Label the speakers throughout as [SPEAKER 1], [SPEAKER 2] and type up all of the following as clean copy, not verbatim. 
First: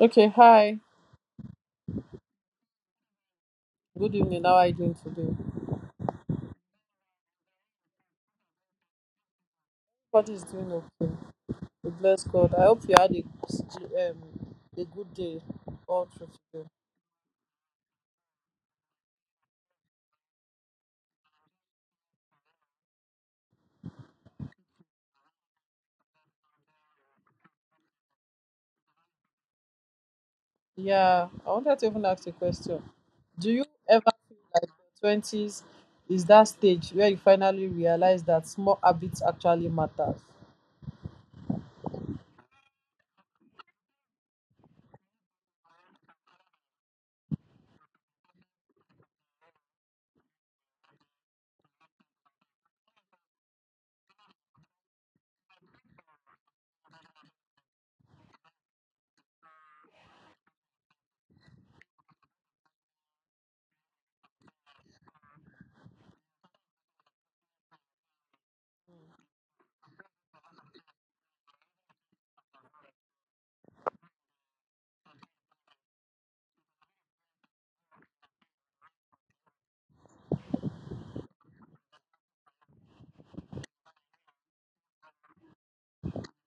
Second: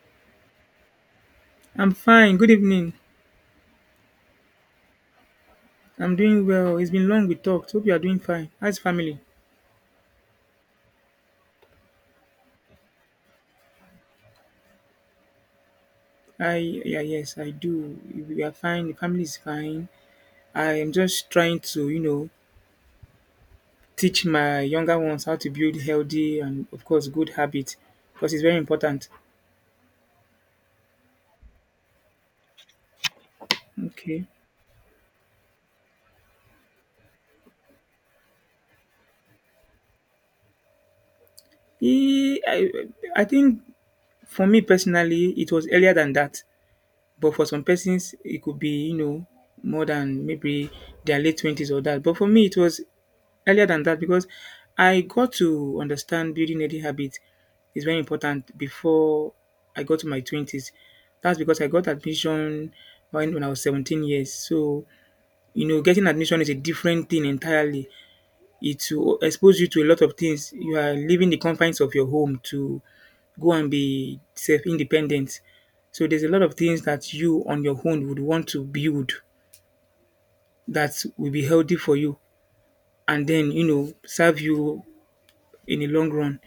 [SPEAKER 1] Okay, hi.
[SPEAKER 2] I'm fine. Good evening.
[SPEAKER 1] Good evening. How are you doing today?
[SPEAKER 2] I'm doing well. It's been long we talked. Hope you are doing fine. How's family?
[SPEAKER 1] Everybody is doing okay. We bless God. I hope you had a good day all through
[SPEAKER 2] I
[SPEAKER 1] today.
[SPEAKER 2] Yeah, yes I do. We are fine. The family is fine. I am just trying to teach my younger ones how to build healthy and of course good habits because it's very important.
[SPEAKER 1] Yeah, I wanted to even ask a question. Do you ever
[SPEAKER 2] Okay.
[SPEAKER 1] feel like your 20s is that stage where you finally realize that small habits actually matter?
[SPEAKER 2] Eh, I, I think for me personally, it was earlier than that. But for some persons, it could be, you know, more than maybe their late 20s or that. But for me, it was earlier than that because I got to understand building healthy habits is very important before I got to my 20s. That's because I got admission when I was 17 years. So, you know, getting admission is a different thing entirely. It will expose you to a lot of things. You are leaving the confines of your home to go and be self independent. So, there's a lot of things that you on your own would want to build that will be healthy for you and then, you know, serve you in the long run.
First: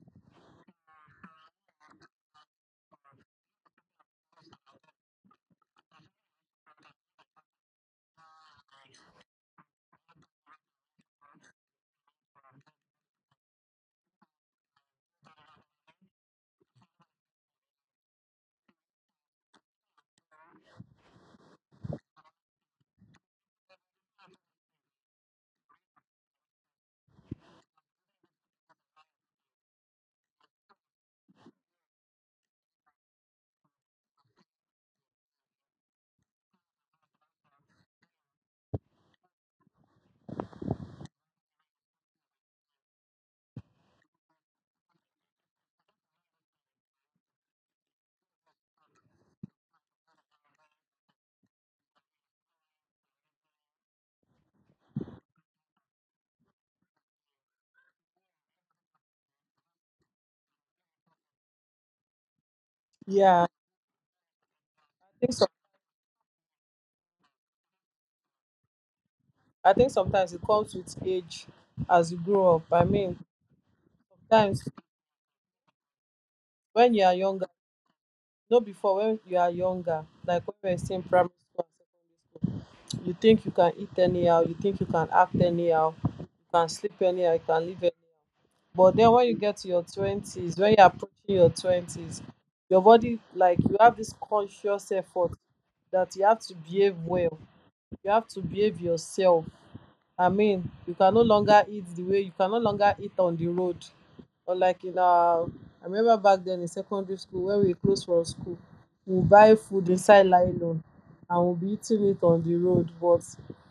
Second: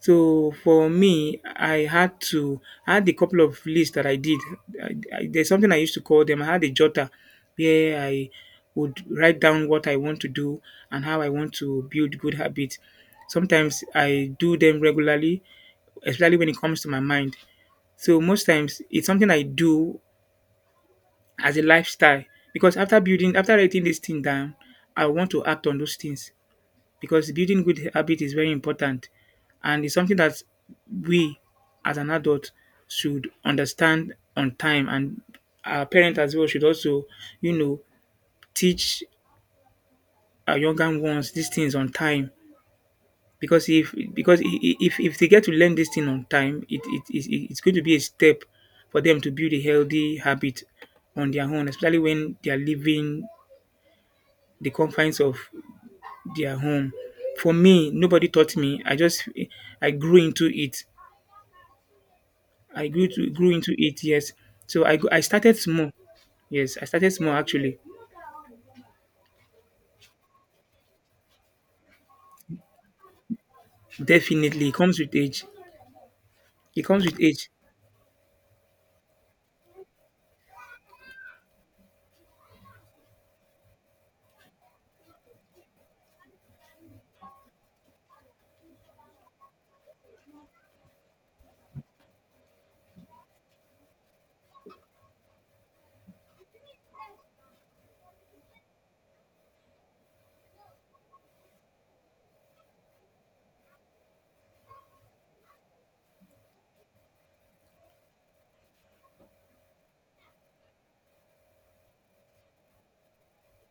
[SPEAKER 2] So, for me, I had a couple of lists that I did. I There's something I used to call them. I had a jotter where I would write down what I want to do and how I want to build good habits. Sometimes I do them regularly, especially when it comes to my mind. So most times it's something I do as a lifestyle because after writing this thing down, I want to act on those things because building good habit is very important and it's something that we as an adult should understand on time and our parents as well should also, you know, teach our younger ones these things on time because if because I- if they get to learn this thing on time it's going to be a step for them to build a healthy habit on their own, especially when they are leaving the confines of their home. For me, nobody taught me. I grew into it. I grew to
[SPEAKER 1] Yeah,
[SPEAKER 2] grew into it. Yes. So
[SPEAKER 1] I
[SPEAKER 2] I
[SPEAKER 1] think so.
[SPEAKER 2] started small. Yes, I started small actually.
[SPEAKER 1] I think sometimes it comes with age as you grow up. I mean, sometimes
[SPEAKER 2] Definitely, it comes with age. It
[SPEAKER 1] when you
[SPEAKER 2] comes
[SPEAKER 1] are
[SPEAKER 2] with
[SPEAKER 1] younger,
[SPEAKER 2] age.
[SPEAKER 1] no, before, when you are younger, like when you are still in primary school and secondary school, you think you can eat anyhow, you think you can act anyhow, you can sleep anyhow, you can live anyhow. But then when you get to your twenties, when you're approaching your twenties, your body, like you have this conscious effort that you have to behave well, you have to behave yourself. Ameen, you can no longer eat the way, you can no longer eat on the road. Unlike in our, I remember back then in secondary school, when we close from school, we would buy food inside nylon and we'll be eating it on the road. But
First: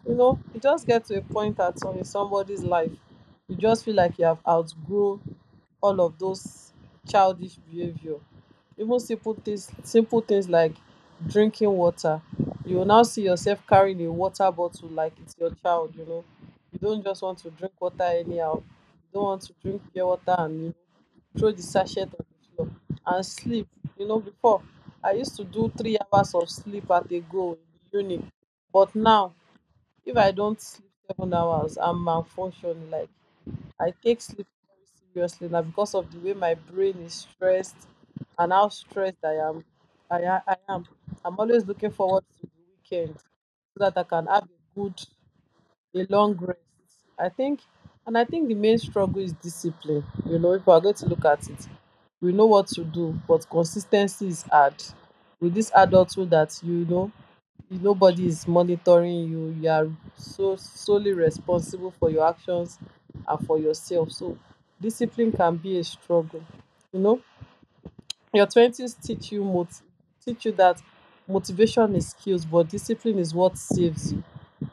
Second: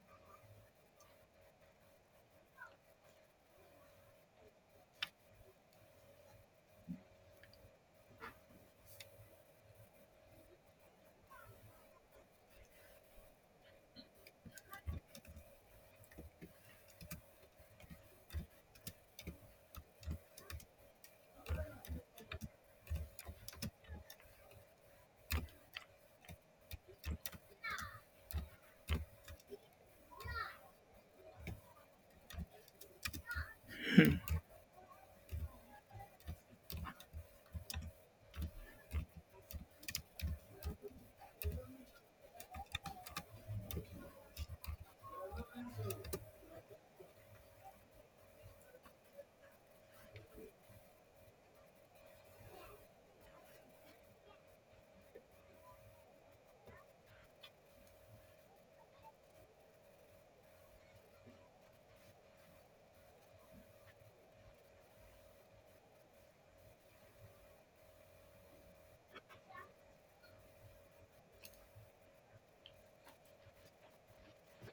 [SPEAKER 1] you know, you just get to a point at some, in somebody's life, you just feel like you have outgrown all of those childish behavior. Even simple things, simple things like drinking water, you will now see yourself carrying a water bottle like it's your child, you know, you don't just want to drink water anyhow, you don't want to drink pure water and, you know, throw the sachet on the floor and sleep. You know, before, I used to do 3 hours of sleep at a go in the uni, but now if I don't sleep 7 hours, I'm malfunctioning. Like, I take sleep very seriously now because of the way my brain is stressed and how stressed I am. I am. I'm always looking forward to the weekend so that I can have a good, a long rest. I think, I think the main struggle is discipline. You know, if we are going to look at it, we know what to do, but consistency is hard. With this adulthood, that you know nobody is monitoring you, you are so solely responsible for your actions and for yourself. So discipline can be a struggle, you know. Your twenties teach you moti teach you that motivation is skills, but discipline is what saves you.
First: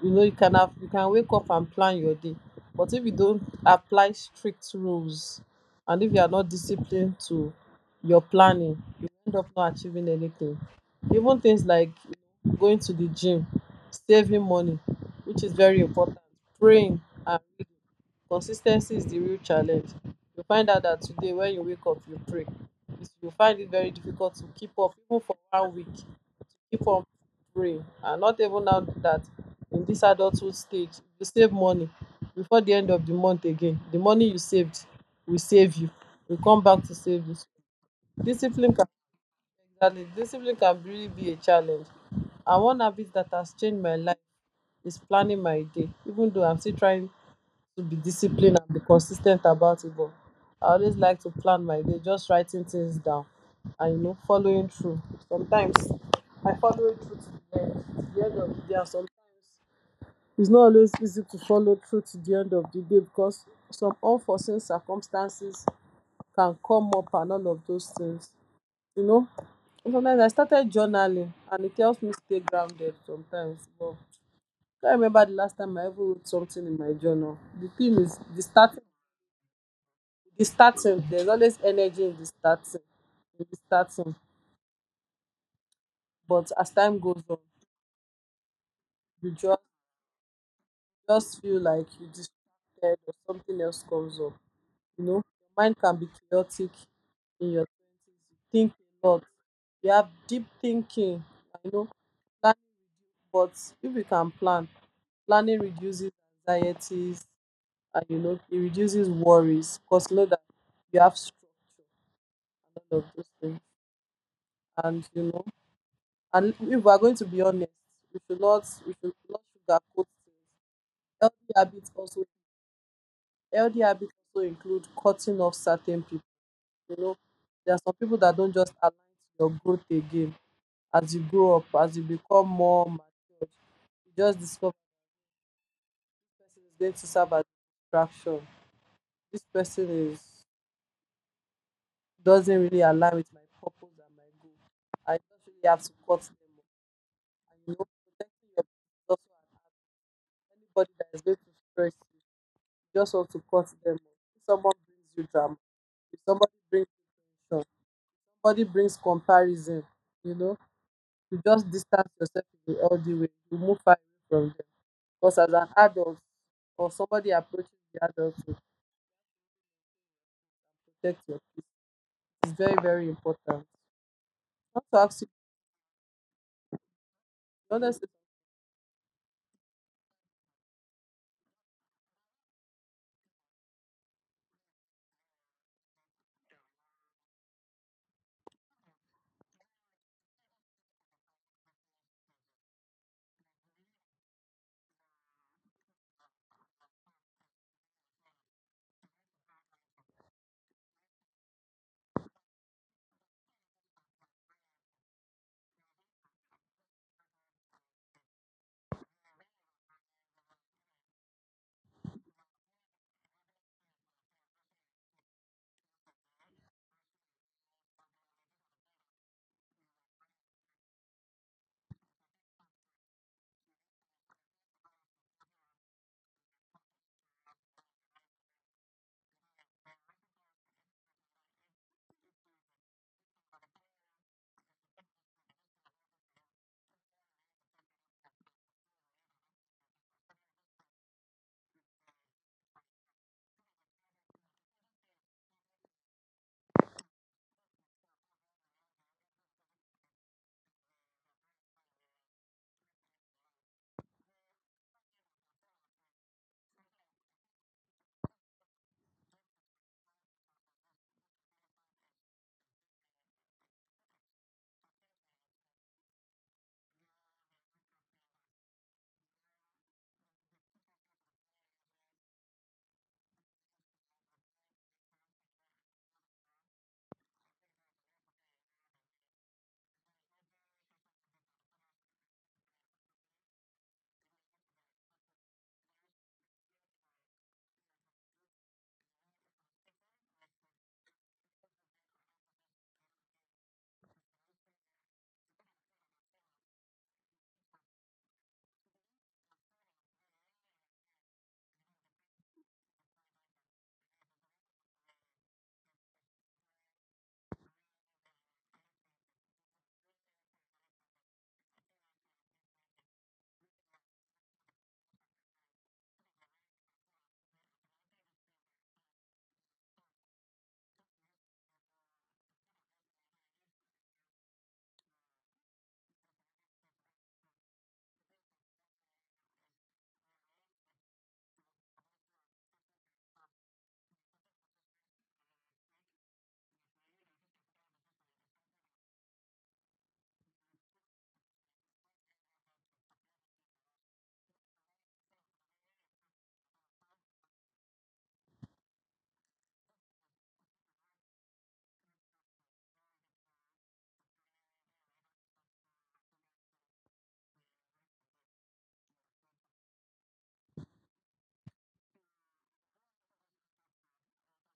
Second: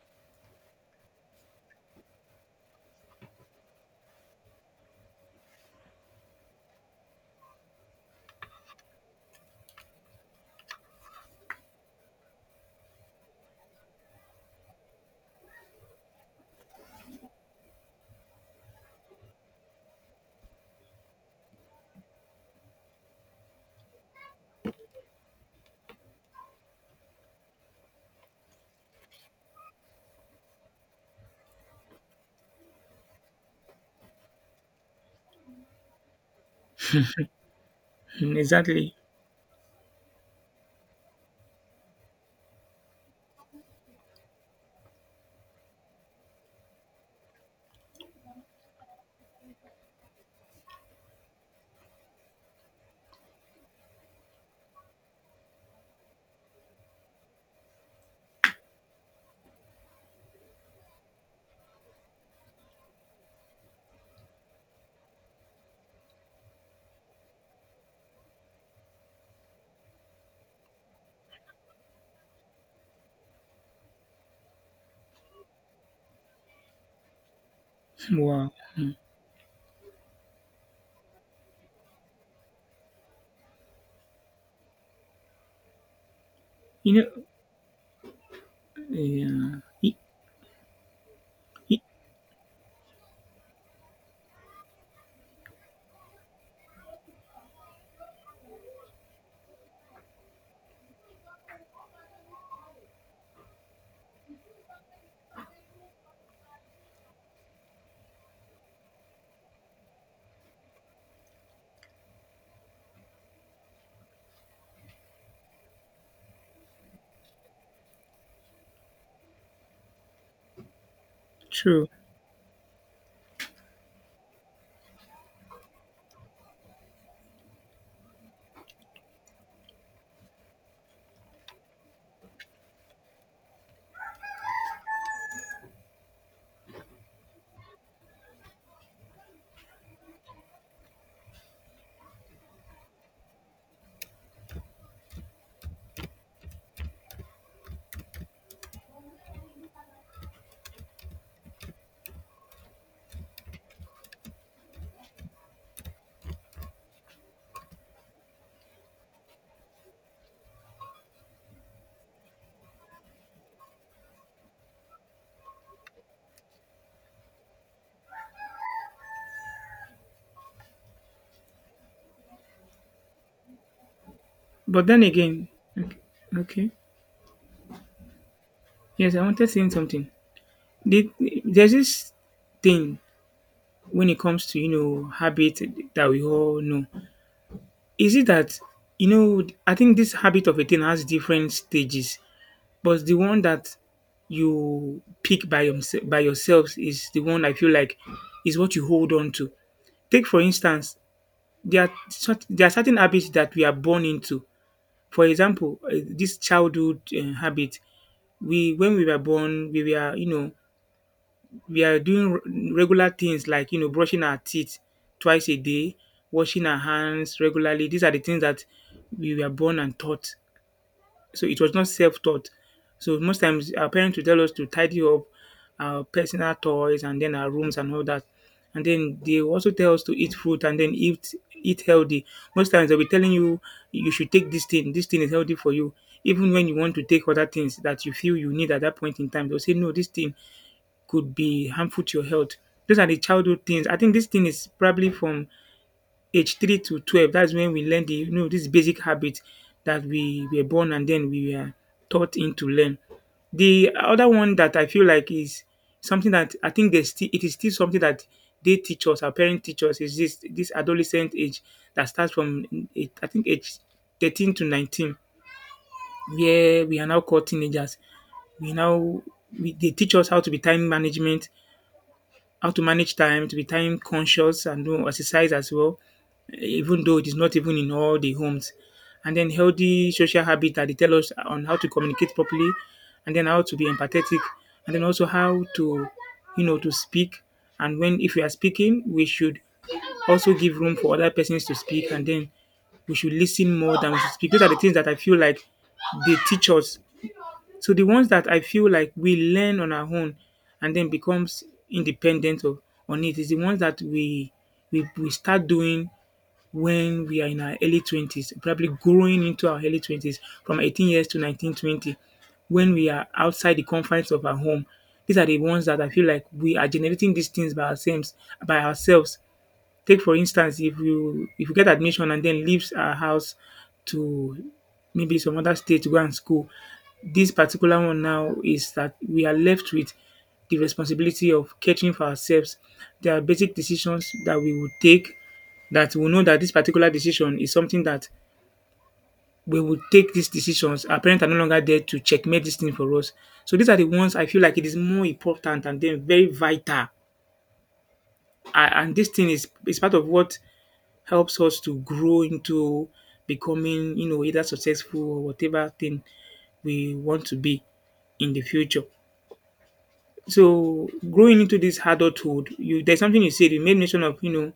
[SPEAKER 1] You know, you can have, you can wake up and plan your day, but if you don't apply strict rules and if you are not disciplined to your planning, you end up not achieving anything. Even things like going to the gym, saving money, which is very important, praying, and consis ten cy is di real challenge. You find out dat today wen you wake up you pray. It's- you find it very difficult to keep up even for one week, to keep on praying, and not even now dat in dis adulthood stage, if you save money before di end of di month again, di money you saved will save you, will come back to save you. So,
[SPEAKER 2] Mm,
[SPEAKER 1] discipline can
[SPEAKER 2] exactly.
[SPEAKER 1] exactly, discipline can really be a challenge. And one habit dat has changed my life is planning my day, even though I'm still trying to be disciplined and be consistent about it, but I always like to plan my day, just writing things down and, you know, following through. Sometimes I follow it through to the end of the day, and sometimes it's not always easy to follow through to the end of the day because some unforeseen circumstances can come up and all of those things, you know. And sometimes I started journaling and it helps me stay grounded sometimes. But I can't remember the last time I ever wrote something in my journal. The thing is,
[SPEAKER 2] Wow. Mm.
[SPEAKER 1] the starting, there's always energy in the starting, in the starting, but as
[SPEAKER 2] You
[SPEAKER 1] time
[SPEAKER 2] know.
[SPEAKER 1] goes on, you
[SPEAKER 2] Yeah.
[SPEAKER 1] just feel
[SPEAKER 2] It,
[SPEAKER 1] like you distracted or something else comes up, you know. Your mind can be chaotic in your twenties. You think a lot, you have deep thinking, you know, planning. But if you can plan, planning reduces anxieties, and you know, it reduces worries because you know that you have structure and all of those things, and you know. And if we are going to be honest, we should not sugarcoat things. Healthy
[SPEAKER 2] true.
[SPEAKER 1] habits also, healthy habits also include cutting off certain people. You know, there are some people that don't just align to your growth again. As you grow up, as you become more mature, you just discover this person is going to serve as distraction. This person is doesn't really align with my purpose and my goal. I just really have to cut them off. And you know, protecting your peace is also an art. Anybody that is going to stress you, you just want to cut them off. If someone brings you drama, if somebody brings you tension, somebody brings comparison, you know, you just distance yourself in the healthy way. You move far away from them. Because as an adult or somebody approaching the adult, to protect your peace, it's very, very important. I want
[SPEAKER 2] But
[SPEAKER 1] to
[SPEAKER 2] then
[SPEAKER 1] ask you,
[SPEAKER 2] again, okay. Okay.
[SPEAKER 1] honestly,
[SPEAKER 2] Yes, I wanted saying something. The, there's this thing when it comes to, you know, habit that we all know. Is it that, you know, I think this habit of a thing has different stages, but the one that you pick by yourself by yourselves is the one I feel like is what you hold on to. Take for instance, there are certain habits that we are born into. For example, this childhood habit. We When we were born, we were, you know, we are doing regular things like, you know, brushing our teeth twice a day, washing our hands regularly. These are the things that we were born and taught. So it was not self-taught. So most times our parents would tell us to tidy up our personal toys and then our rooms and all that. And then they also tell us to eat fruit and then eat healthy. Most times they'll be telling you you should take this thing. This thing is healthy for you. Even when you want to take other things that you feel you need at that point in time, they'll say no, this thing could be harmful to your health. Those are the childhood things. I think this thing is probably from age 3 to 12. That's when we learn the, you know, this basic habit that we were born and then we are taught in to learn. The other one that I feel like is something that I think there's still it is still something that they teach us, our parents teach us, is this adolescent age that starts from eight, I think age 13 to 19, where we are now called teenagers. We now we, they teach us how to be time management, how to manage time, to be time conscious and do exercise as well, even though it is not even in all the homes. And then healthy social habit that they tell us, on how to communicate properly, and then how to be empathetic, and then also how to, you know, to speak. And when if we are speaking, we should also give room for other persons to speak, and then we should listen more than we should speak. Those are the things that I feel like they teach us. So the ones that I feel like we learn on our own and then becomes independent of, on it, is the ones that we start doing when we are in our early 20s, probably growing into our early 20s from 18 years to 19, 20, when we are outside the confines of our home. These are the ones that I feel like we are generating these things by ourselves, by ourselves. Take for instance, if you get admission and then leaves our house to maybe some other state to go and school, this particular one now is that we are left with the responsibility of catering for ourselves. There are basic decisions that we will take that we know that this particular decision is something that we will take these decisions. Our parents are no longer there to checkmate this thing for us. So these are the ones I feel like it is more important and then very vital. Ah, and this thing is part of what helps us to grow into becoming, you know, either successful or whatever thing we want to be in the future. So growing into this adulthood, you there's something you said, you made mention of, you know,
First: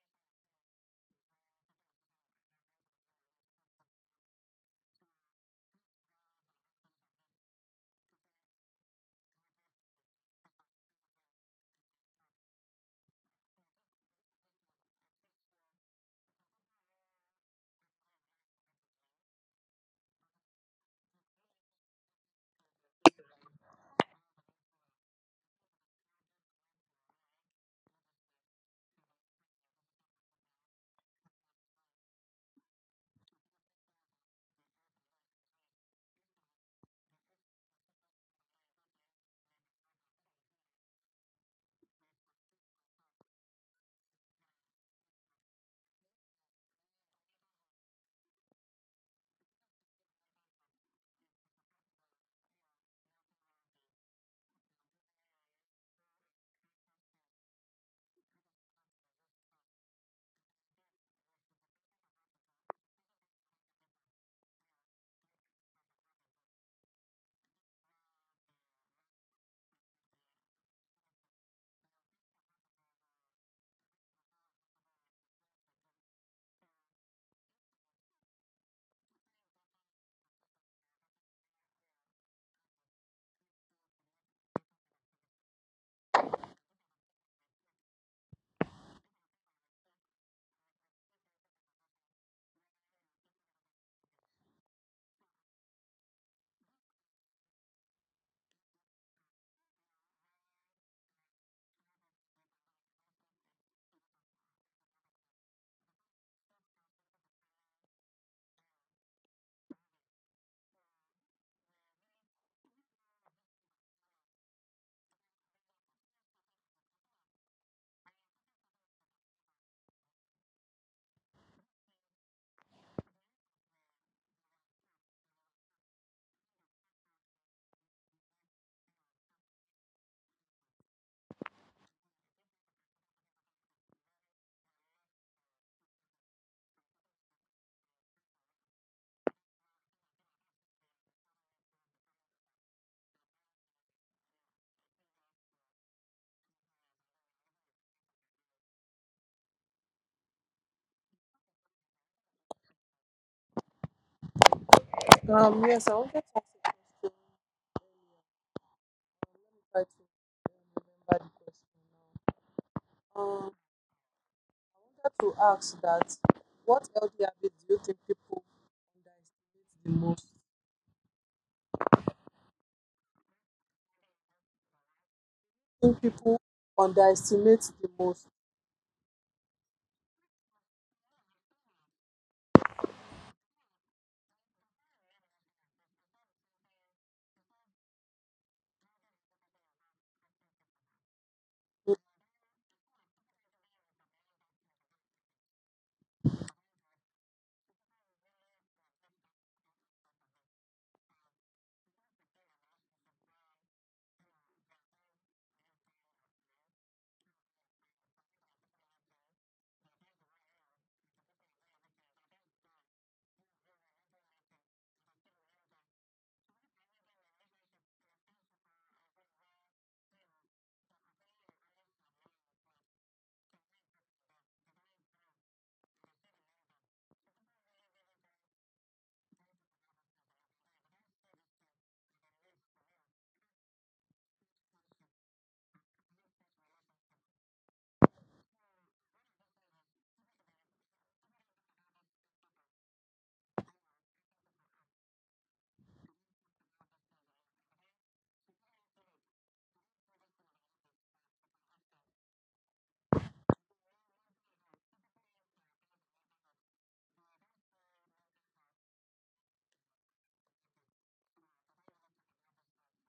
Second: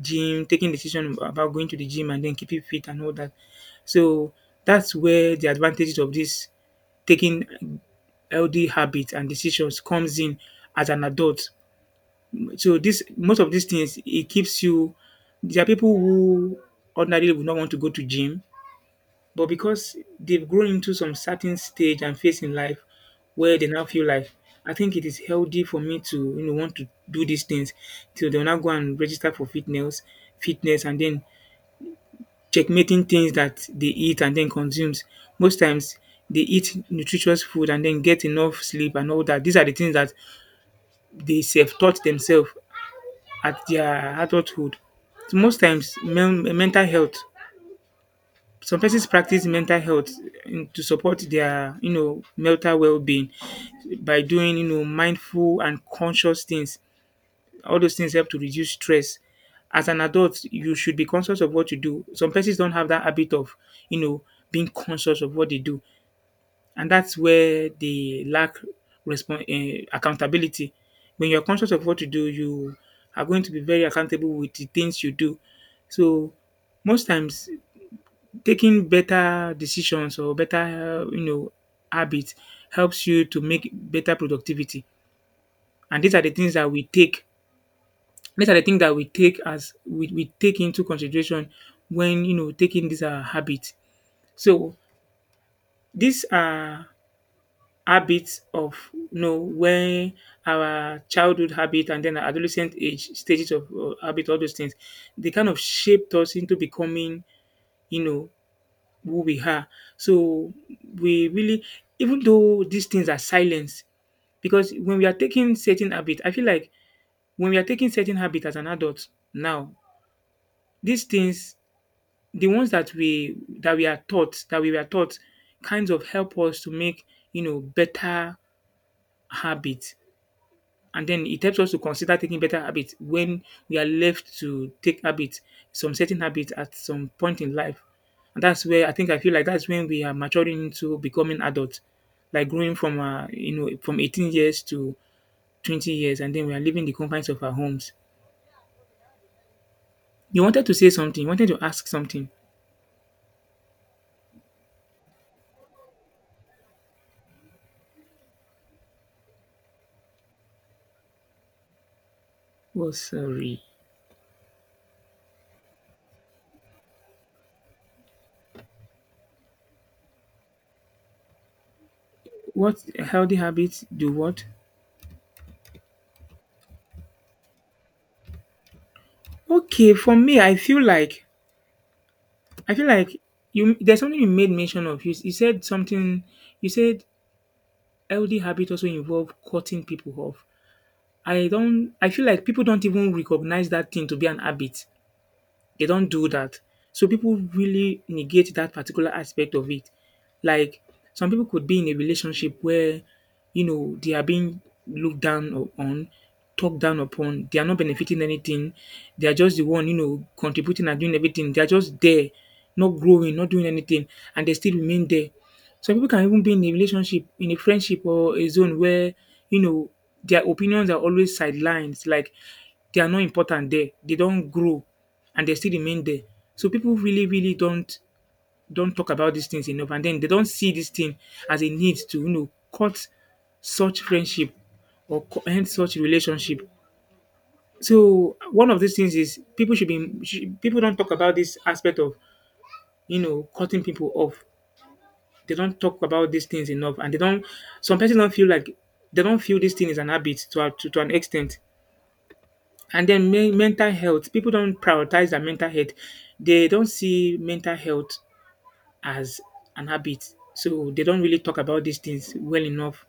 [SPEAKER 2] gym, taking decision about going to the gym and then keeping fit and all that. So that's where the advantages of this taking healthy habits and decisions comes in as an adult. So this, most of these things, it keeps you. There are people who ordinarily would not want to go to gym, but because they've grown into some certain stage and phase in life where they now feel like, I think it is healthy for me to, you know, want to do these things. So they'll now go and register for fitness, and then checkmating things that they eat and then consumes. Most times they eat nutritious food and then get enough sleep and all that. These are the things that they self taught themselves at their adulthood. Most times, mental health. Some persons practice mental health, to support their, you know, mental well-being by doing, you know, mindful and conscious things. All those things help to reduce stress. As an adult, you should be conscious of what you do. Some persons don't have that habit of, you know, being conscious of what they do, and that's where they lack respon, accountability. When you're conscious of what you do, you are going to be very accountable with the things you do. So most times taking better decisions or better, you know, habits helps you to make better productivity. And these are the things that we take as we take into consideration when, you know, taking these habits. So these are habits of, you know, when our childhood habit and then adolescent age stages of habit, all those things they kind of shaped us into becoming, you know, who we are. So we really, even though these things are silenced, because when we are taking certain habit, I feel like when we are taking certain habit as an adult now, these things, the ones that we are taught, that we were taught, kinds of help us to make, you know, better habits. And then it helps us to consider taking better habits when we are left to take habits, some certain habits at some point in life. And that's where I feel like that's when we are maturing into becoming adults, like growing from, you know, from 18 years to 20 years, and then we are leaving the confines of our homes. You wanted to say something. You wanted to ask something.
[SPEAKER 1] yes, I wanted to ask you a question. Let me try to remember the question
[SPEAKER 2] Oh,
[SPEAKER 1] now.
[SPEAKER 2] sorry.
[SPEAKER 1] I wanted to ask that what healthy habit do you think people underestimate the most?
[SPEAKER 2] What healthy habits do what?
[SPEAKER 1] Think people underestimate the most.
[SPEAKER 2] Okay, for me, I feel like, I feel like you. There's something you made mention of. You said something. You said healthy habit also involve cutting people off. I feel like people don't even recognize that thing to be an habit. They don't do that. So people really negate that particular aspect of it. Like some people could be in a relationship where, you know, they are being looked down on, talked down upon, they are not benefiting anything, they are just the one, you know, contributing and doing everything. They are just there, not growing, not doing anything, and they still remain there. Some people can even be in a relationship, in a friendship or a zone where, you know, their opinions are always sidelines, like they are not important there. They don't grow and they still remain there. So people really, really don't talk about these things enough, and then they don't see this thing as a need to, you know, cut such friendship or end such relationship. So one of these things is people should be should, people don't talk about this aspect of, you know, cutting people off. They don't talk about these things enough, and they don't. Some people don't feel like they don't feel this thing is an habit to an extent. And then mental health, people don't prioritize their mental health. They don't see mental health as an habit, so they don't really talk about these things well enough.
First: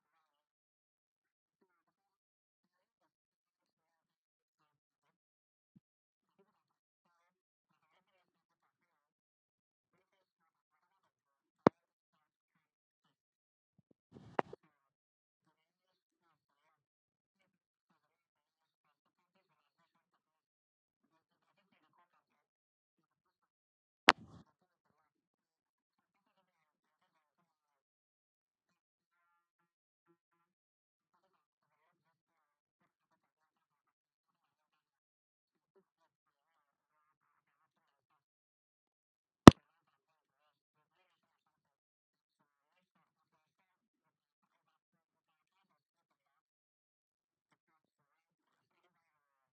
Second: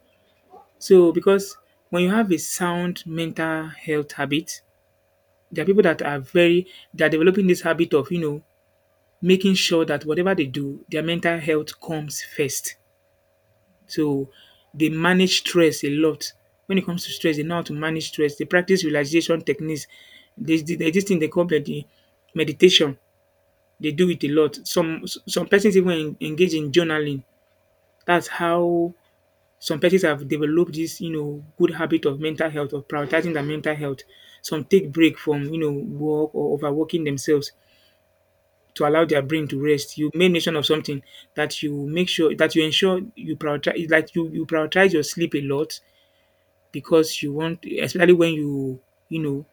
[SPEAKER 2] So because when you have a sound mental health habit, there are people that are very, they are developing this habit of, you know, making sure that whatever they do, their mental health comes first. So they manage stress a lot. When it comes to stress, they know how to manage stress. They practice relaxation techniques. They there's this thing they call the meditation. They do it a lot. Some persons even engage in journaling. That's how some persons have developed this, you know, good habit of mental health, of prioritizing their mental health. Some take break from, you know, work or overworking themselves to allow their brain to rest. You made mention of something that you make sure that you ensure you prioritize, like you prioritize your sleep a lot because you want, especially when you know,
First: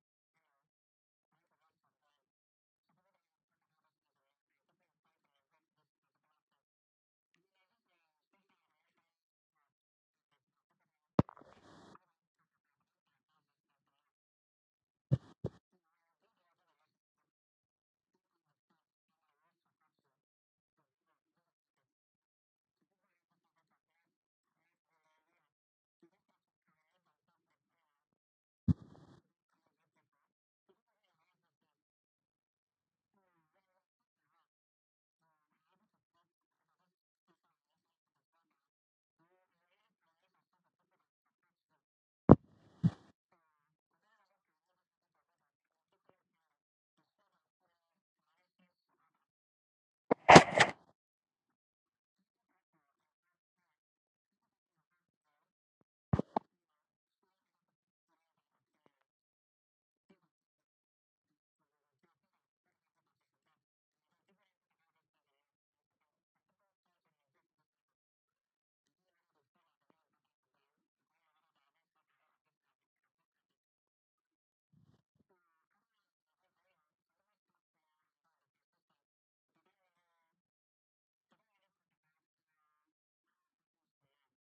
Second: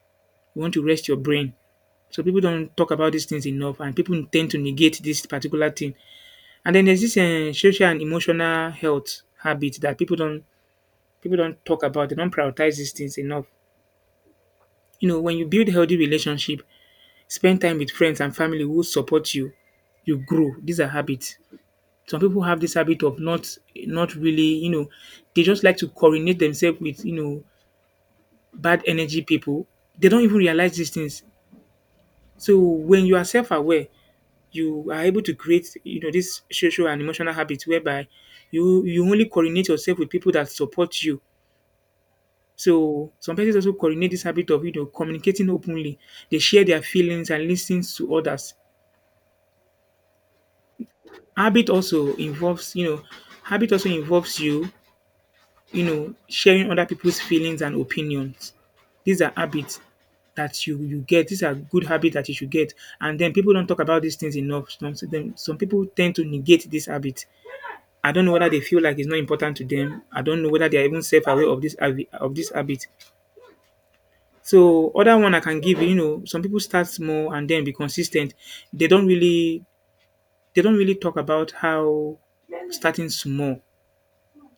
[SPEAKER 2] you want to rest your brain. So people don't talk about these things enough, and people tend to negate this particular thing. And then there's this social and emotional health habit that people don't talk about. They don't prioritize these things enough. You know, when you build healthy relationship, spend time with friends and family who support you, you grow. These are habits. Some people have this habit of not really, you know, they just like to coordinate themselves with, you know, bad energy people. They don't even realize these things. So when you are self-aware, you are able to create, you know, this social and emotional habit whereby you only coordinate yourself with people that support you. So some persons also coordinate this habit of, you know, communicating openly. They share their feelings and listen to others. Habit also involves, you know, habit also involves you, you know, sharing other people's feelings and opinions. These are habits that you get. These are good habits that you should get. And then people don't talk about these things enough. Some people tend to negate this habit. I don't know whether they feel like it's not important to them. I don't know whether they are even self aware of this of this habit. So other one I can give, you know, some people start small and then be consistent. They don't really they don't really talk about how starting small,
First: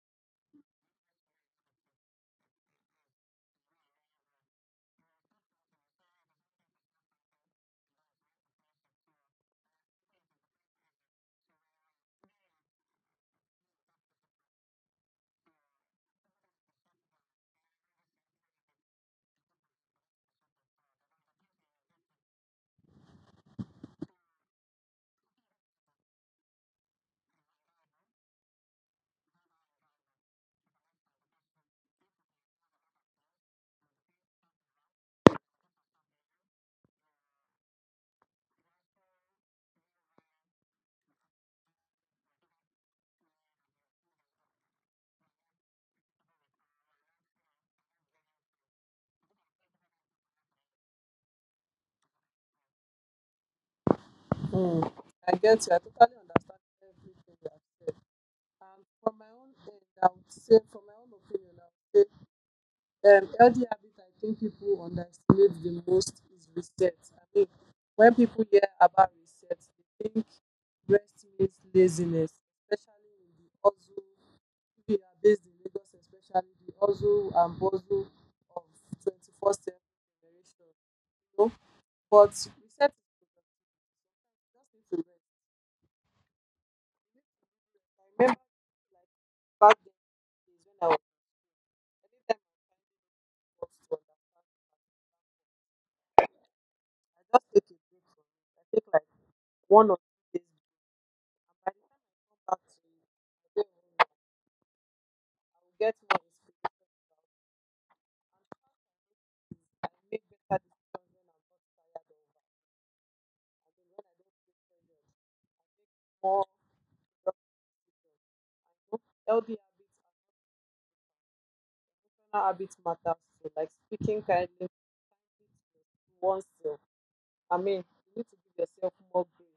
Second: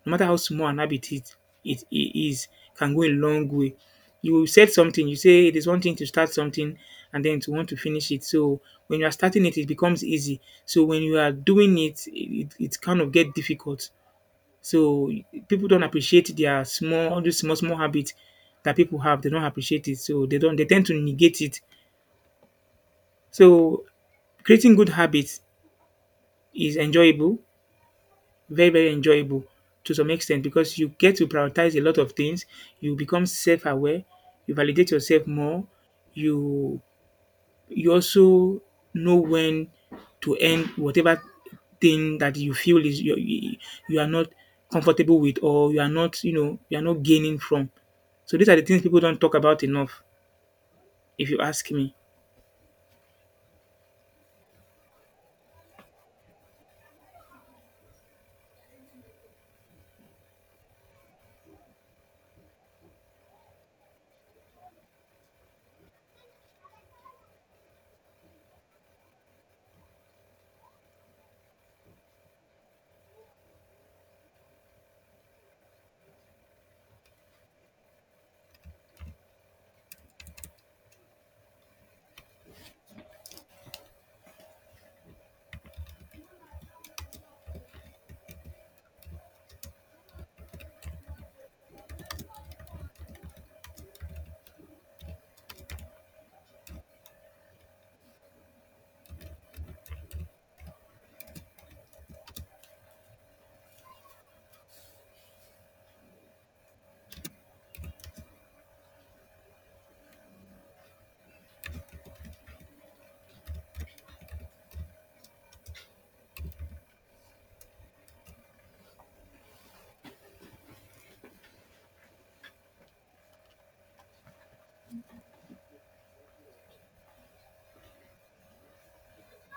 [SPEAKER 2] no matter how small an habit it is, can go a long way. You said something, you say it is one thing to start something and then to want to finish it. So when you are starting it, it becomes easy. So when you are doing it, it kind of get difficult. So people don't appreciate their all these small, small habits that people have. They don't appreciate it. So they don't, they tend to negate it. So creating good habits is enjoyable, very, very enjoyable to some extent because you get to prioritize a lot of things. You become self-aware. You validate yourself more. You you also know when to end whatever thing that you feel is you are not comfortable with, or you are not, you know, you are not gaining from. So these are the things people don't talk about enough, if you ask me.
[SPEAKER 1] Hmm. I get you. I totally understand everything you have said. And from my own end, I would say, from my own opinion, I would say, healthy habit I think people underestimate the most is reset. I mean, when people hear about reset, they think rest means laziness, especially in the hustle, we are based in Lagos, especially the hustle and bustle of 21st century generation. You know? But we said just need to rest. I remember like back then days when I was, anytime I was to understand, I just take a break from it. I take like 1 or 2 days. And by the time I come back to it, I don't know, I will get more inspiration about, I make better decisions when I'm not tired of it. I mean, when I don't feel pressured, more. Healthy habits and personal habits matters too, like speaking kindly to oneself. I mean, you need to give yourself more grace,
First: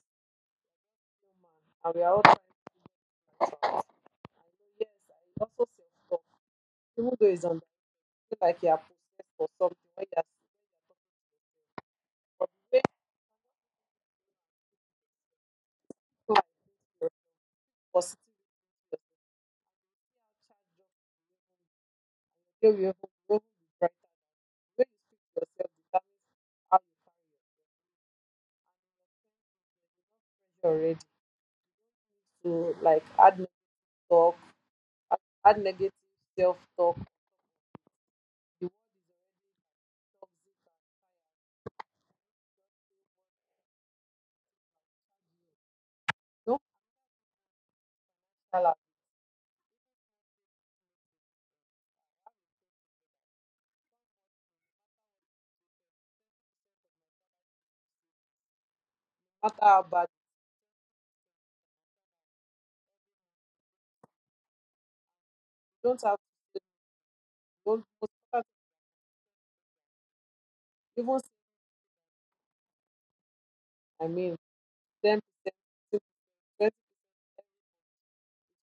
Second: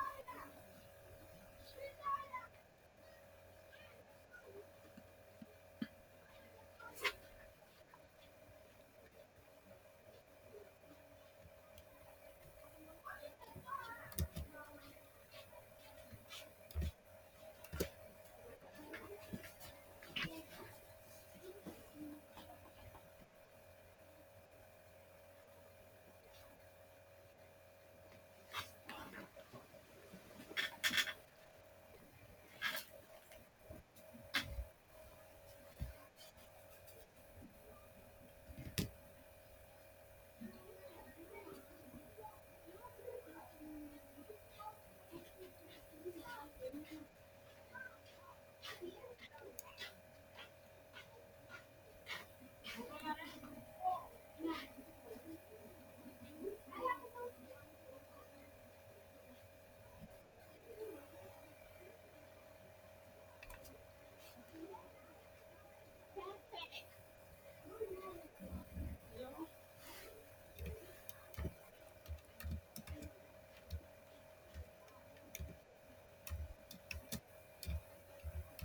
[SPEAKER 1] human, and we are all trying to do that. And yes, I also self-talk. Even though it's on, feel like you are possessed for something when you are, but make life your positive, you will even be brighter. When you speak to yourself, determines how you carry your pressure already. So like add talk, I had negative self talk. You want to talk, don't, no matter how bad, you don't have to, don't, don't even say, I mean, 10%,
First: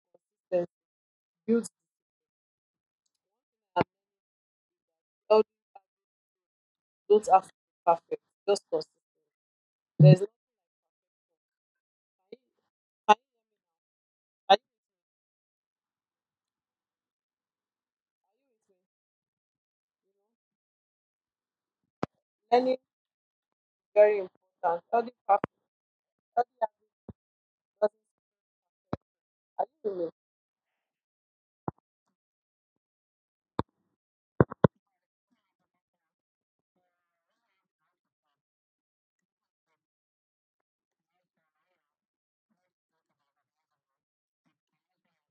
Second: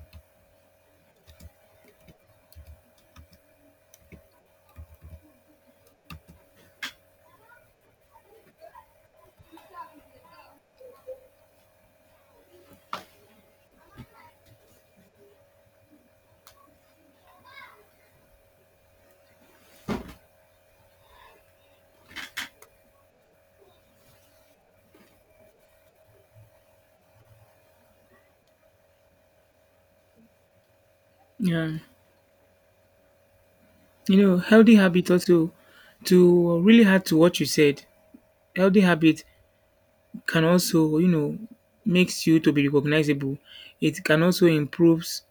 [SPEAKER 1] 20%, build and tell you don't have to be perfect, just because there's no, I, I, learning is very important. Healthy perfect, healthy habits, are you with me?
[SPEAKER 2] Yeah, you know, healthy habit also, to really add to what you said. Healthy habit can also, you know, makes you to be recognizable. It can also improves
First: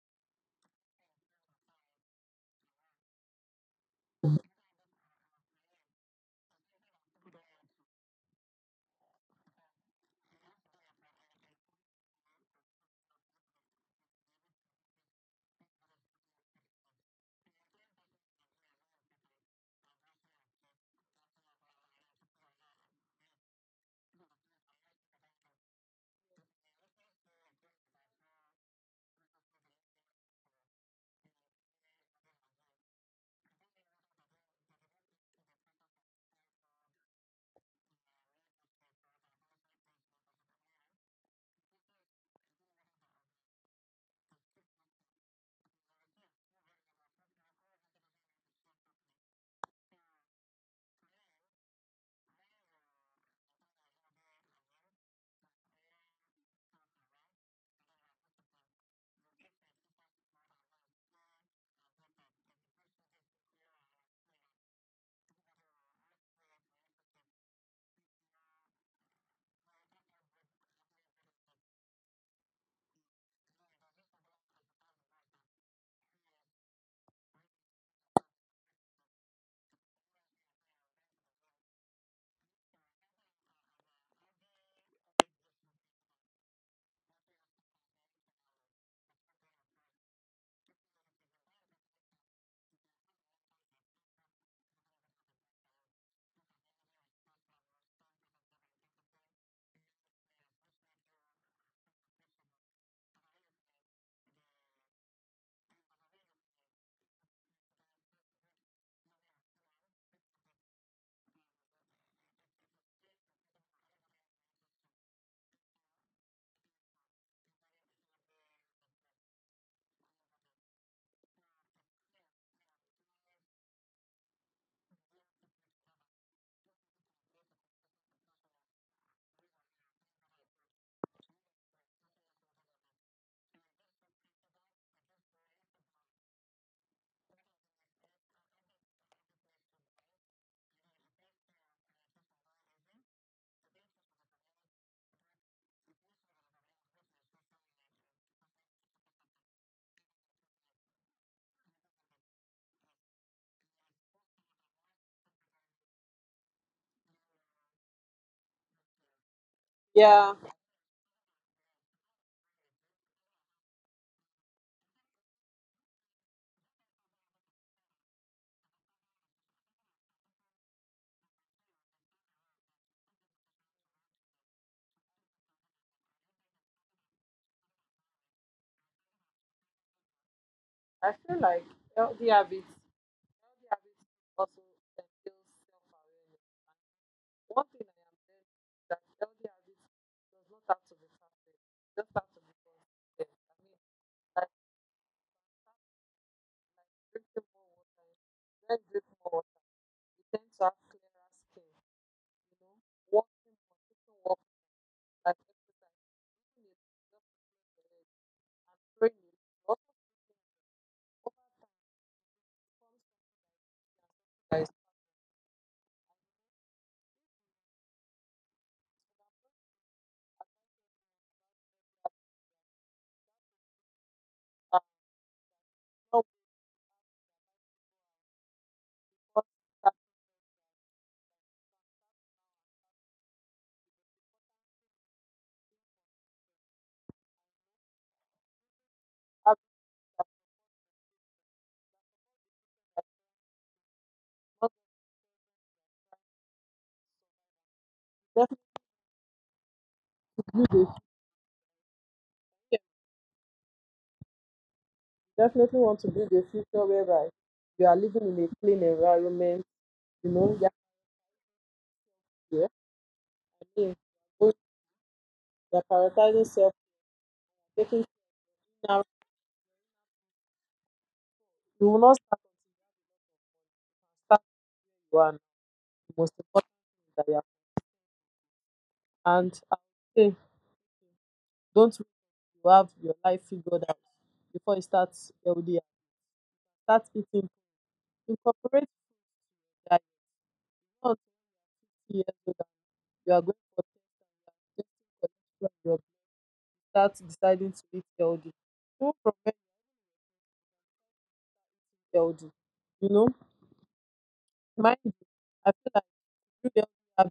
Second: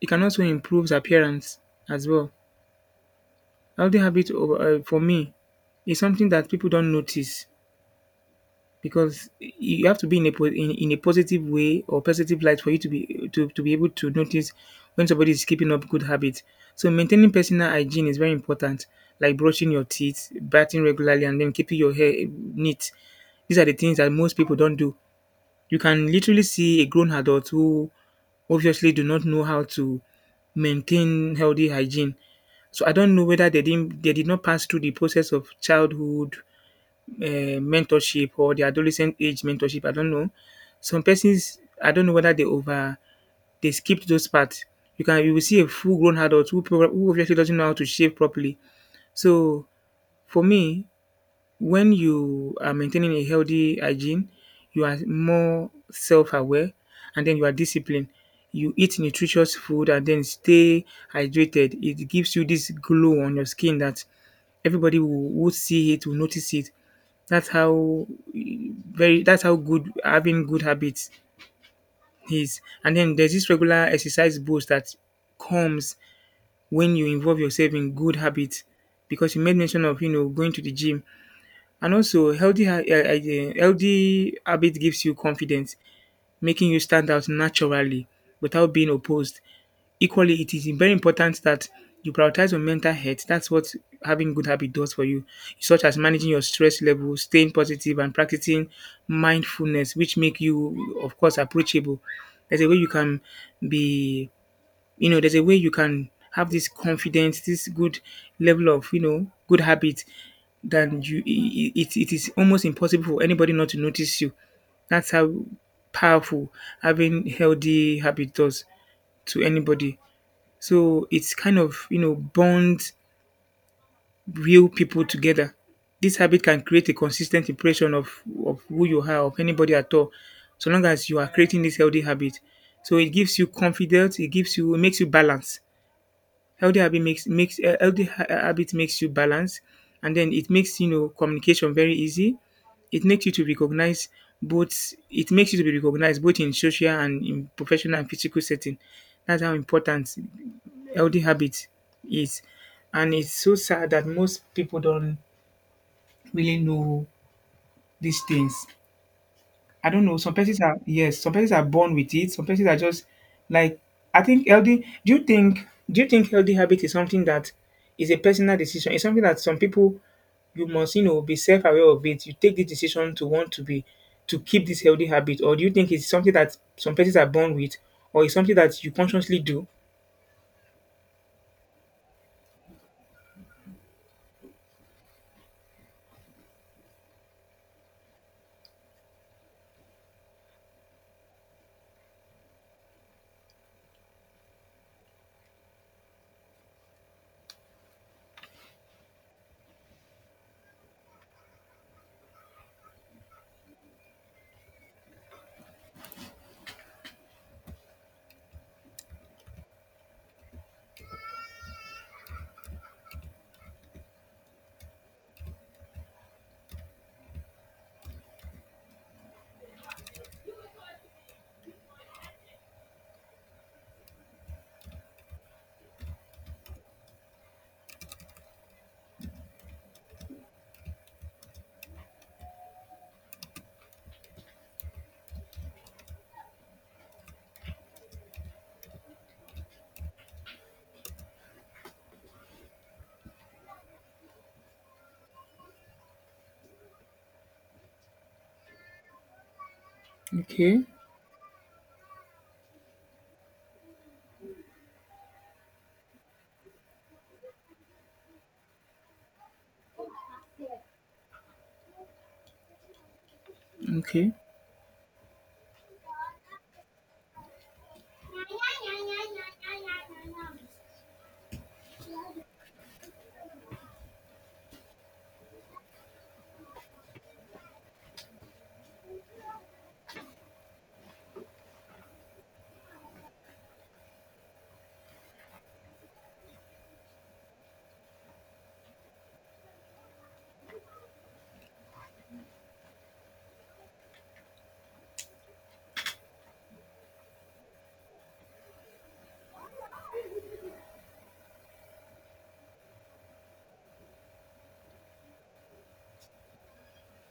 [SPEAKER 2] it can also improves appearance as well. Healthy habit of for me is something that people don't notice because you have to be in a in a positive way or positive light for you to to be able to notice when somebody is keeping up good habits. So maintaining personal hygiene is very important, like brushing your teeth, bathing regularly, and then keeping your hair neat. These are the things that most people don't do. You can literally see a grown adult who obviously do not know how to maintain healthy hygiene. So I don't know whether they did not pass through the process of childhood mentorship or the adolescent age mentorship. I don't know. Some persons, I don't know whether they skipped those parts. You will see a full grown adult who, who obviously doesn't know how to shave properly. So for me, when you are maintaining a healthy hygiene, you are more self-aware, and then you are disciplined. You eat nutritious food and then stay hydrated. It gives you this glow on your skin that will see it, will notice it. That's how very, that's how good having good habits is. And then there's this regular exercise boost that comes when you involve yourself in good habits. Because you made mention of, you know, going to the gym, and also healthy ha- eh, eh, eh, healthy habit gives you confidence, making you stand out naturally without being opposed. Equally, it is very important that you prioritize your mental health. That's what having good habit does for you, such as managing your stress level, staying positive, and practicing mindfulness, which make you, of course, approachable. There's a way you can be, you know, there's a way you can have this confidence, this good level of, you know, good habit, then you it is almost impossible for anybody not to notice you. That's how powerful having healthy habit does to anybody. So it's kind of, you know, bond real people together. This habit can create a consistent impression of who you are, of anybody at all, so long as you are creating this healthy habit. So it gives you confidence, it makes you balance. Healthy habit makes makes healthy ha- eh, habit makes you balance, and then it makes, you know, communication very easy. It makes you to recognize It makes you to be recognized both in social and in professional and physical setting. That's how important healthy habit is, and it's so sad that most people don't really know these things. I don't know.
[SPEAKER 1] Yeah,
[SPEAKER 2] Some persons are born with it. Some persons are just like I think healthy. Do you think healthy habit is something that is a personal decision? It's something that some people you must, you know, be self aware of it. You take the decision to want to be to keep this healthy habit, or do you think it's something that some persons are born with, or it's something that you consciously do?
[SPEAKER 1] I feel like healthy habits, healthy habits also entails self awareness. One thing I am learning is that healthy habits does not have to be perfect. You just have to be consistent. I mean, like, like drinking more water, then drink more water. You tend to have clearer skin, you know. Walking more, taking walk like exercise, taking a just for your head and praying. You overcomes stress and not because have not definitely build
[SPEAKER 2] Okay,
[SPEAKER 1] a future. Definitely want to build a future whereby you are living in a clean environment. You know, yeah, yeah. I
[SPEAKER 2] okay,
[SPEAKER 1] mean, they are prioritizing self and taking now. You will not start until you are, start where you are now. The most important thing is that you have. And I would say don't wait till you have your life figured out before you start LDR. Start eating. Incorporate that. You're not 20 years old and you are going for testing job. Start deciding to eat healthy. Even from when you're healthy, you know, mind you, I feel like you have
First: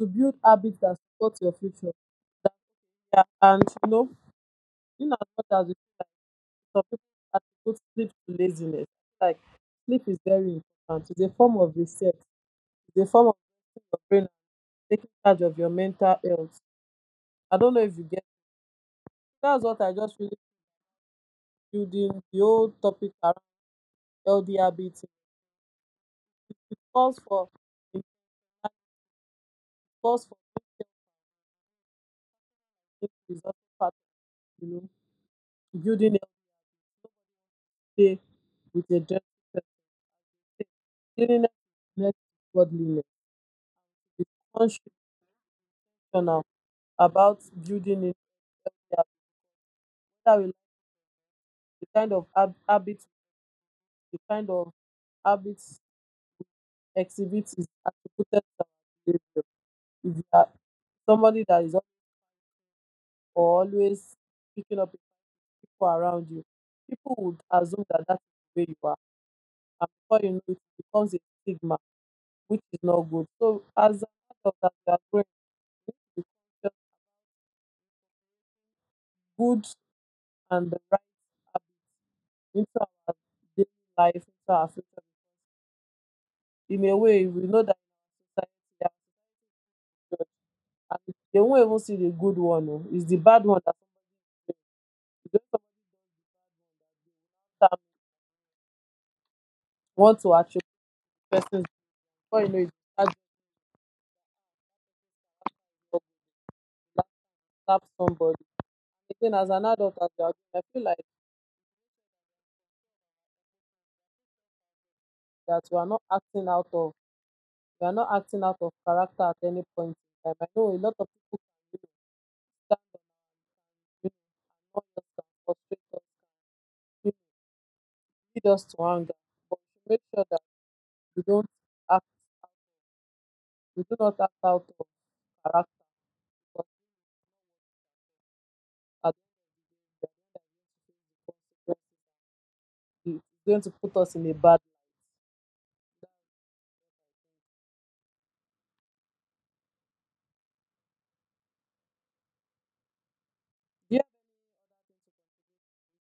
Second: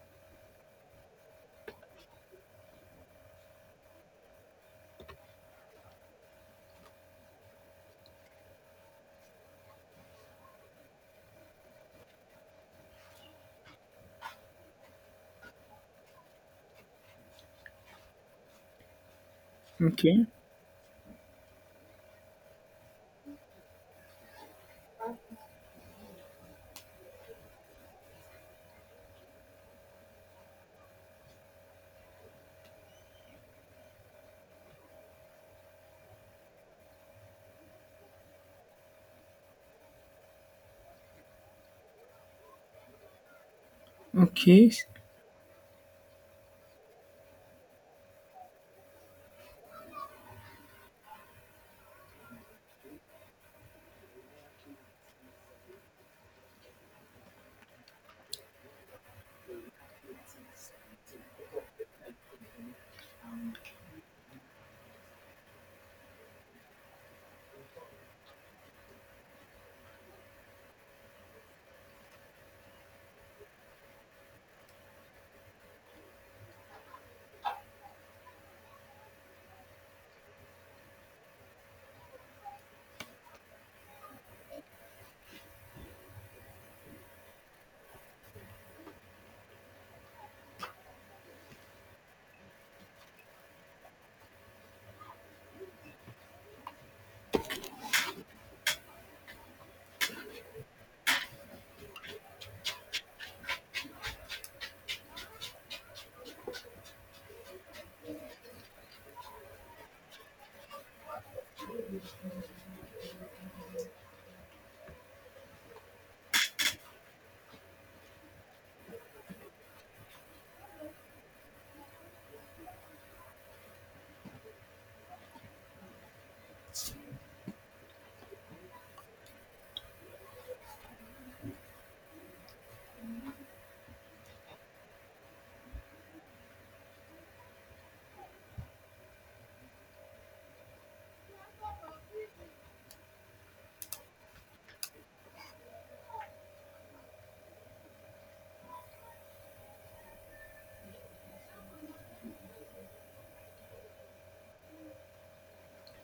[SPEAKER 1] to build habits that support your future. Yeah, and you know, in as much as we, some people attribute sleep to laziness. Like sleep is very important. It's a form of reset. It's a form of resting your brain, and taking charge of your mental health. I don't know if you get. That's what I just
[SPEAKER 2] okay,
[SPEAKER 1] really building the whole topic around healthy. It calls for, it calls for sleep is also part of, you know, building a day with a gentle sense. Cleanliness is next to godliness. It's
[SPEAKER 2] okay.
[SPEAKER 1] constitutional about building it. Whether we like, the kind of hab- habit the kind of habits exhibit is attributed to our behavior. If you are somebody that is always picking up people around you, people would assume that that's the way you are. And before you know it, it becomes a stigma, which is not good. So, as a part of that, we are growing, we good and the right habits into our daily life, into our future. In a way, we know that society, they won't even see the good one. Oh. It's the bad one that you don't sometimes want to actually persons, before you know it, you start to slap, slap somebody. Again, as an adult, as you are doing, I feel like that we are not acting out of character at any point in time. I know a lot of people can, you know, stand on you, not just can frustrate us, you lead us to anger, but to make sure that we don't act, we do not act out of character, because at the end of the day, it's going to put us in a bad.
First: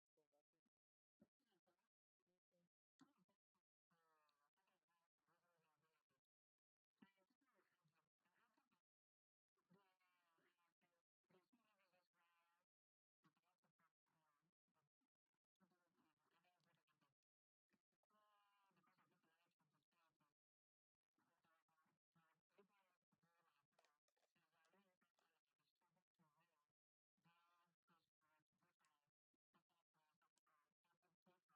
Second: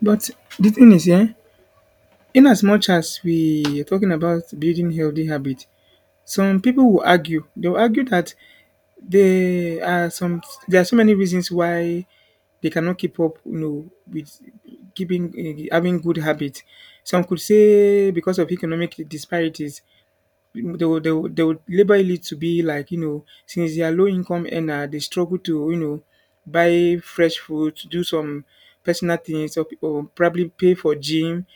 [SPEAKER 2] But the thing is, yeah, in as much as we are talking about building healthy habit, some people will argue. They'll argue that there are some there are so many reasons why they cannot keep up, you know, with keeping having good habits. Some could say because of economic disparities, they would label it to be like, you know, since they are low income, and they struggle to, you know, buy fresh food, to do some personal things, or probably pay for gym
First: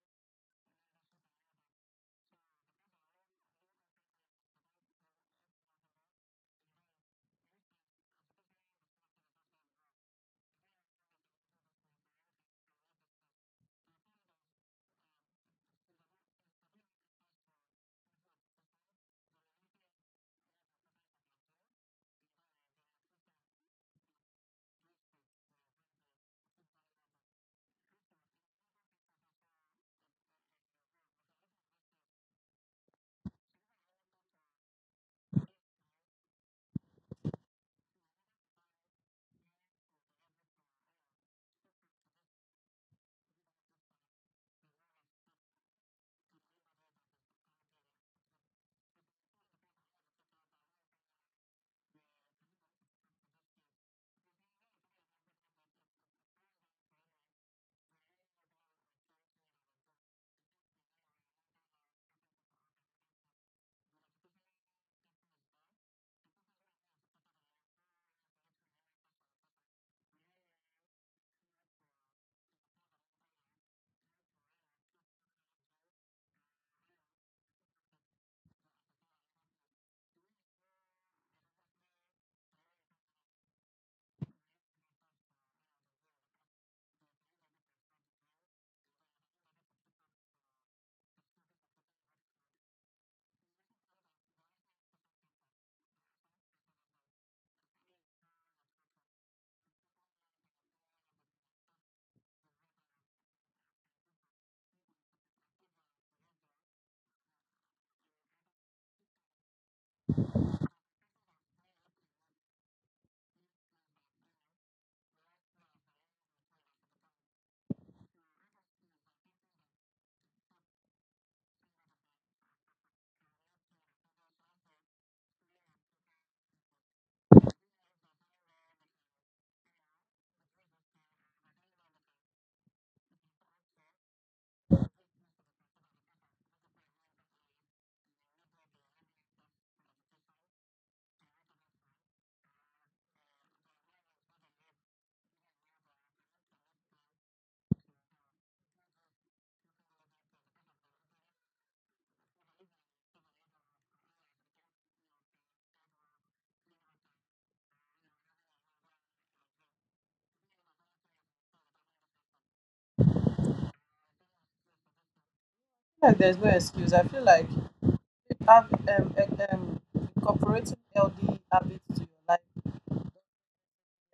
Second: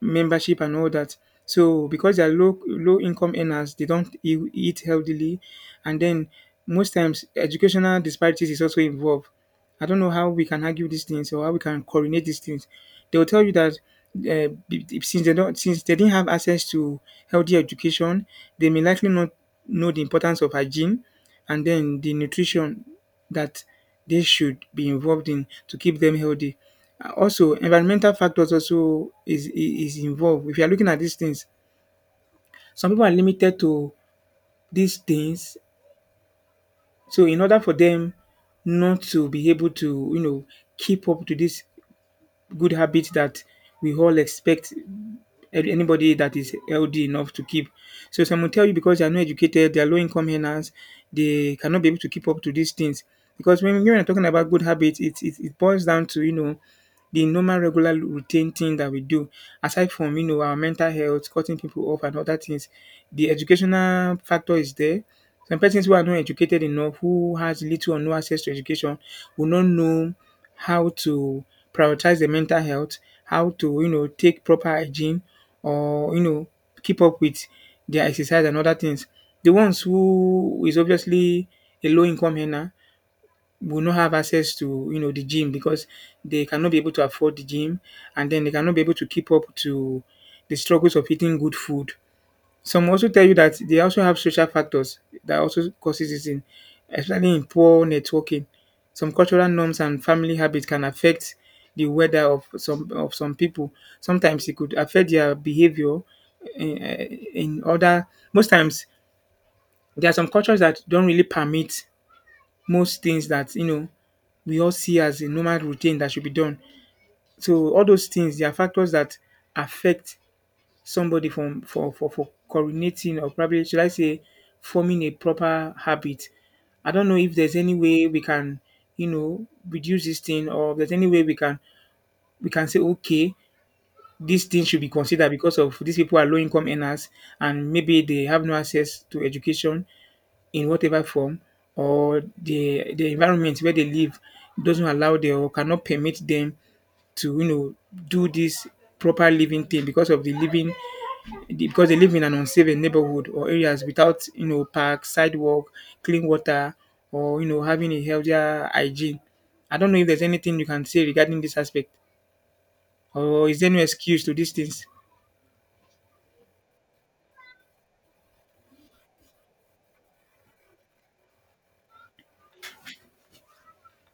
[SPEAKER 2] membership and all that. So because they are low income earners, they don't eat healthily, and then most times educational disparities is also involved. I don't know how we can argue these things or how we can coordinate these things. They will tell you that since they don't, since they didn't have access to healthy education, they may likely not know the importance of hygiene and then the nutrition that they should be involved in to keep them healthy. Also, environmental factors also is involved. If you are looking at these things, some people are limited to these things. So, in order for them not to be able to, you know, keep up to this good habit that we all expect anybody that is healthy enough to keep. So some will tell you because they are not educated, they are low income earners, they cannot be able to keep up to these things. Because when you're talking about good habits, it boils down to, you know, the normal regular routine thing that we do aside from, you know, our mental health, cutting people off and other things. The educational factor is there. Some persons who are not educated enough, who has little or no access to education, will not know how to prioritize their mental health, how to, you know, take proper hygiene, or, you know, keep up with their exercise and other things. The ones who is obviously a low income earner will not have access to, you know, the gym because they cannot be able to afford the gym, and then they cannot be able to keep up to the struggles of eating good food. Some also tell you that they also have social factors that also causes eating, especially in poor networking. Some cultural norms and family habits can affect the weather of some people. Sometimes it could affect their behavior. In, in other, most times there are some cultures that don't really permit most things that, you know, we all see as a normal routine that should be done. So all those things, they are factors that affect somebody from for coordinating, or probably should I say, forming a proper habit. I don't know if there's any way we can, you know, reduce this thing, or if there's any way we can say, okay, this thing should be considered because of these people are low income earners, and maybe they have no access to education in whatever form, or the environment where they live doesn't allow them or cannot permit them to, you know, do this proper living thing because of the living because they live in an unsafe neighborhood or areas without, you know, parks, sidewalk, clean water, or, you know, having a healthier hygiene. I don't know if there's anything you can say regarding this aspect, or is there no excuse to these things?
[SPEAKER 1] Like, there's no excuse. I feel like if you have, incorporating healthy habits to your life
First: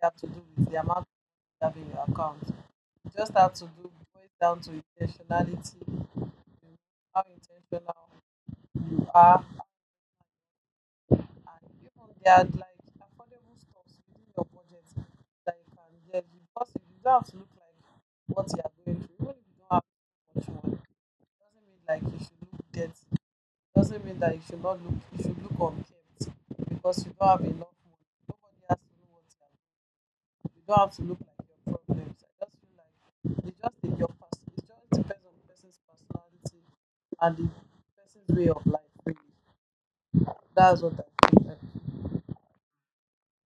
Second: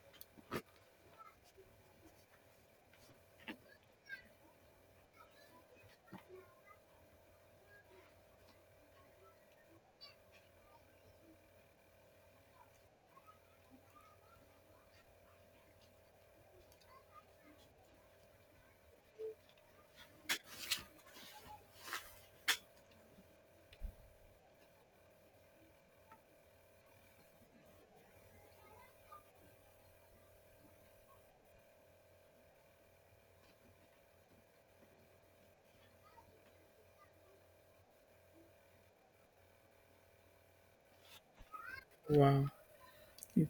[SPEAKER 1] does have to do with the amount you have in your account. You just have to do boil it down to intentionality, you know, how intentional you are, and even there are like affordable stuffs within your budget that you can get. Because if you don't have to look like what you are going through, even if you don't have much money, it doesn't mean like you should look dead doesn't mean that you should not look, you should look unkempt because you don't have enough money. Nobody has to know what you have. You don't have to look like your problems. I just feel like it's just in your person, it just depends on the person's personality and the person's way of life, really. That's what I think. And,
[SPEAKER 2] Wow.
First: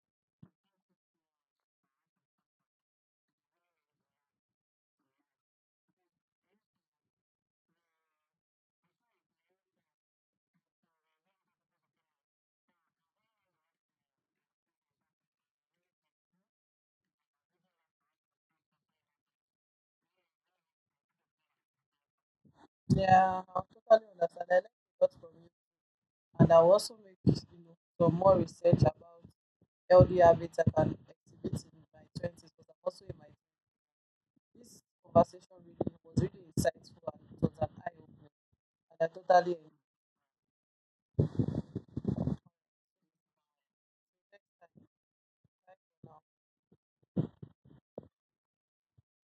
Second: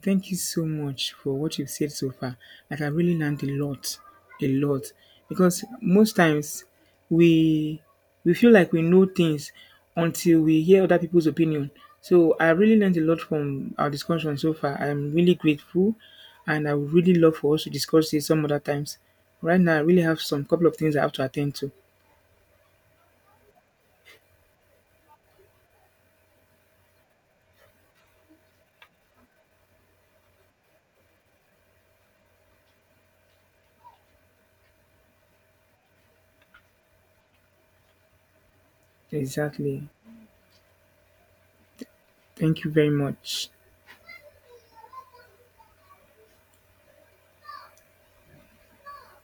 [SPEAKER 2] Thank you so much for what you've said so far. Like I really learned a lot, a lot. Because most times we we feel like we know things until we hear other people's opinion. So I really learned a lot from our discussion so far. I'm really grateful, and I would really love for us to discuss this some other times. Right now I really have some couple of things I have to attend to.
[SPEAKER 1] yeah, I totally understand. I learned a lot from you and I will also make, you know, some more research about healthy habits I can exhibit in my twenties because I'm also in my, this conversation really was really insightful and it was an eye opener. And I totally agree.
[SPEAKER 2] Exactly. Thank you very much.
[SPEAKER 1] Next time,